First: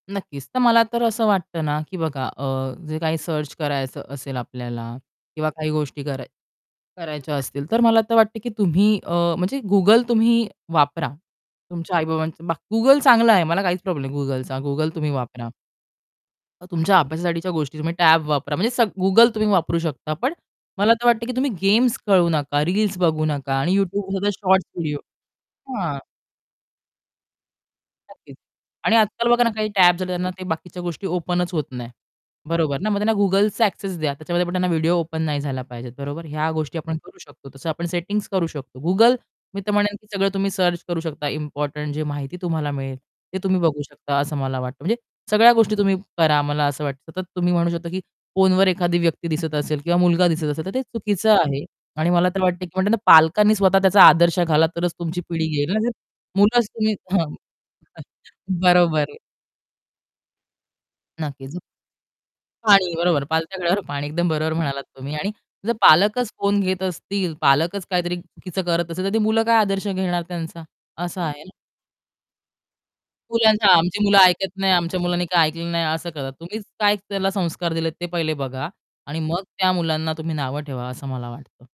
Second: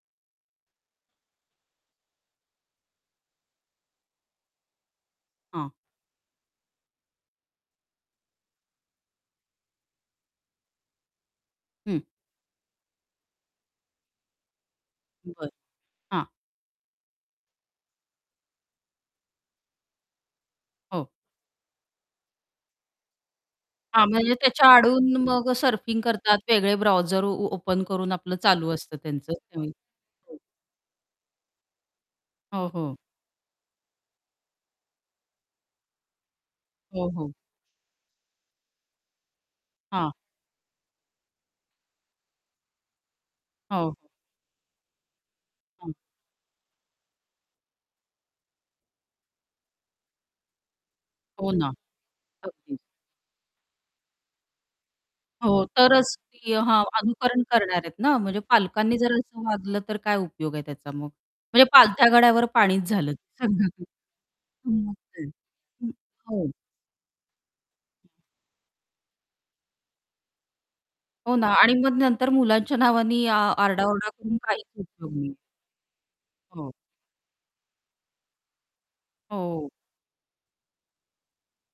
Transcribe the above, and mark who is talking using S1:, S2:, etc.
S1: नक्कीच. तर मला तर असं वाटतं ना, की बघा अ, जे काही सर्च करायचं असेल आपल्याला किंवा काही
S2: हां.
S1: गोष्टी कराय करायच्या असतील तर मला तर वाटतं, की तुम्ही अ, म्हणजे Google तुम्ही वापरा. तुमच्या
S2: हं.
S1: आई-बाबांचं बा Google चांगलं आहे, मला काहीच प्रॉब्लेम नाही Googleचा, Google तुम्ही
S2: बरं,
S1: वापरा.
S2: हां.
S1: अ, तुमच्या अभ्यासासाठीच्या गोष्टी, तुम्ही टॅब वापरा म्हणजे सग Google तुम्ही वापरू शकता पण मला तर
S2: हो.
S1: वाटतं, की तुम्ही गेम्स खेळू नका, रील्स बघू नका आणि
S2: हां,
S1: YouTubeमध्ये
S2: म्हणजे त्याच्या
S1: शॉर्टस् व्हिडिओ
S2: आडून मग
S1: हां.
S2: सर्फिंग करतात वेगळे ब्राऊझर ओ ओपन करून आपलं
S1: नक्कीच
S2: चालू
S1: आणि
S2: असतं
S1: आजकाल
S2: त्यांचं
S1: बघा ना, काही
S2: नवीन
S1: टॅबस् आलेत त्यांना
S2: हं.
S1: ते बाकीच्या गोष्टी ओपनच होत नाही.
S2: हो,
S1: बरोबर ना मग
S2: हो.
S1: त्यांना Googleचा एक्सेस द्या त्याच्यामध्ये पण त्यांना व्हिडिओ ओपन नाही झाला पाहिजे, बरोबर. ह्या गोष्टी आपण
S2: हो,
S1: करू
S2: हो.
S1: शकतो, तसं आपण सेटिंग्स करू शकतो. Google मी तर म्हणेल की
S2: हां.
S1: सगळं तुम्ही सर्च करू शकता इम्पोर्टंट जे माहिती तुम्हाला मिळेल, ते तुम्ही बघू
S2: हो.
S1: शकता असं मला वाटतं. म्हणजे सगळ्या गोष्टी
S2: हां.
S1: तुम्ही करा मला असं वाटतं, सतत तुम्ही म्हणू शकता, की फोनवर एखादी व्यक्ती दिसत असेल किंवा मुलगा दिसत असेल, तर ते चुकीचं
S2: हो
S1: आहे
S2: ना,
S1: आणि मला तर वाटतं, की
S2: अगदीच.
S1: म्हणतात ना, पालकांनी स्वतः त्याचा आदर्श घाला तरच तुमची पिढी
S2: हो,
S1: येईल ना हे
S2: तरच ती
S1: मुलाच
S2: हां,
S1: तुम्ही हां,
S2: अनुकरण करणार आहेत ना, म्हणजे पालकांनी
S1: बरोबर
S2: जर
S1: आहे.
S2: असं वागलं तर काय उपयोग आहे त्याचा मग
S1: नक्कीच.
S2: म्हणजे. "पालथ्या गड्यावर पाणीच"
S1: पाणी,
S2: झालं.
S1: बरोबर. "पालथ्या घड्यावर
S2: [unintelligible]
S1: पाणी", एकदम बरोबर म्हणालात
S2: मग
S1: तुम्ही.
S2: काय.
S1: आणि जर
S2: हं,
S1: पालकच
S2: हो.
S1: फोन घेत असतील, पालकच काहीतरी चुकीचं करत असतील, तर ती मुलं काय आदर्श घेणार त्यांचा? असं
S2: हो
S1: आहे
S2: ना
S1: ना.
S2: आणि मग नंतर मुलांच्या नावाने आ
S1: मुलांना, आमची
S2: आरडा-ओरडा
S1: मुलं
S2: करून
S1: ऐकत
S2: काहीच
S1: नाही, आमच्या
S2: उपयोग
S1: मुलांनी
S2: नाही.
S1: काय ऐकलं नाही असं करतात. तुम्हीच
S2: हो.
S1: काय त्याला संस्कार दिलेत ते पहिले बघा आणि मग
S2: हो.
S1: त्या मुलांना तुम्ही नावं ठेवा, असं मला वाटतं.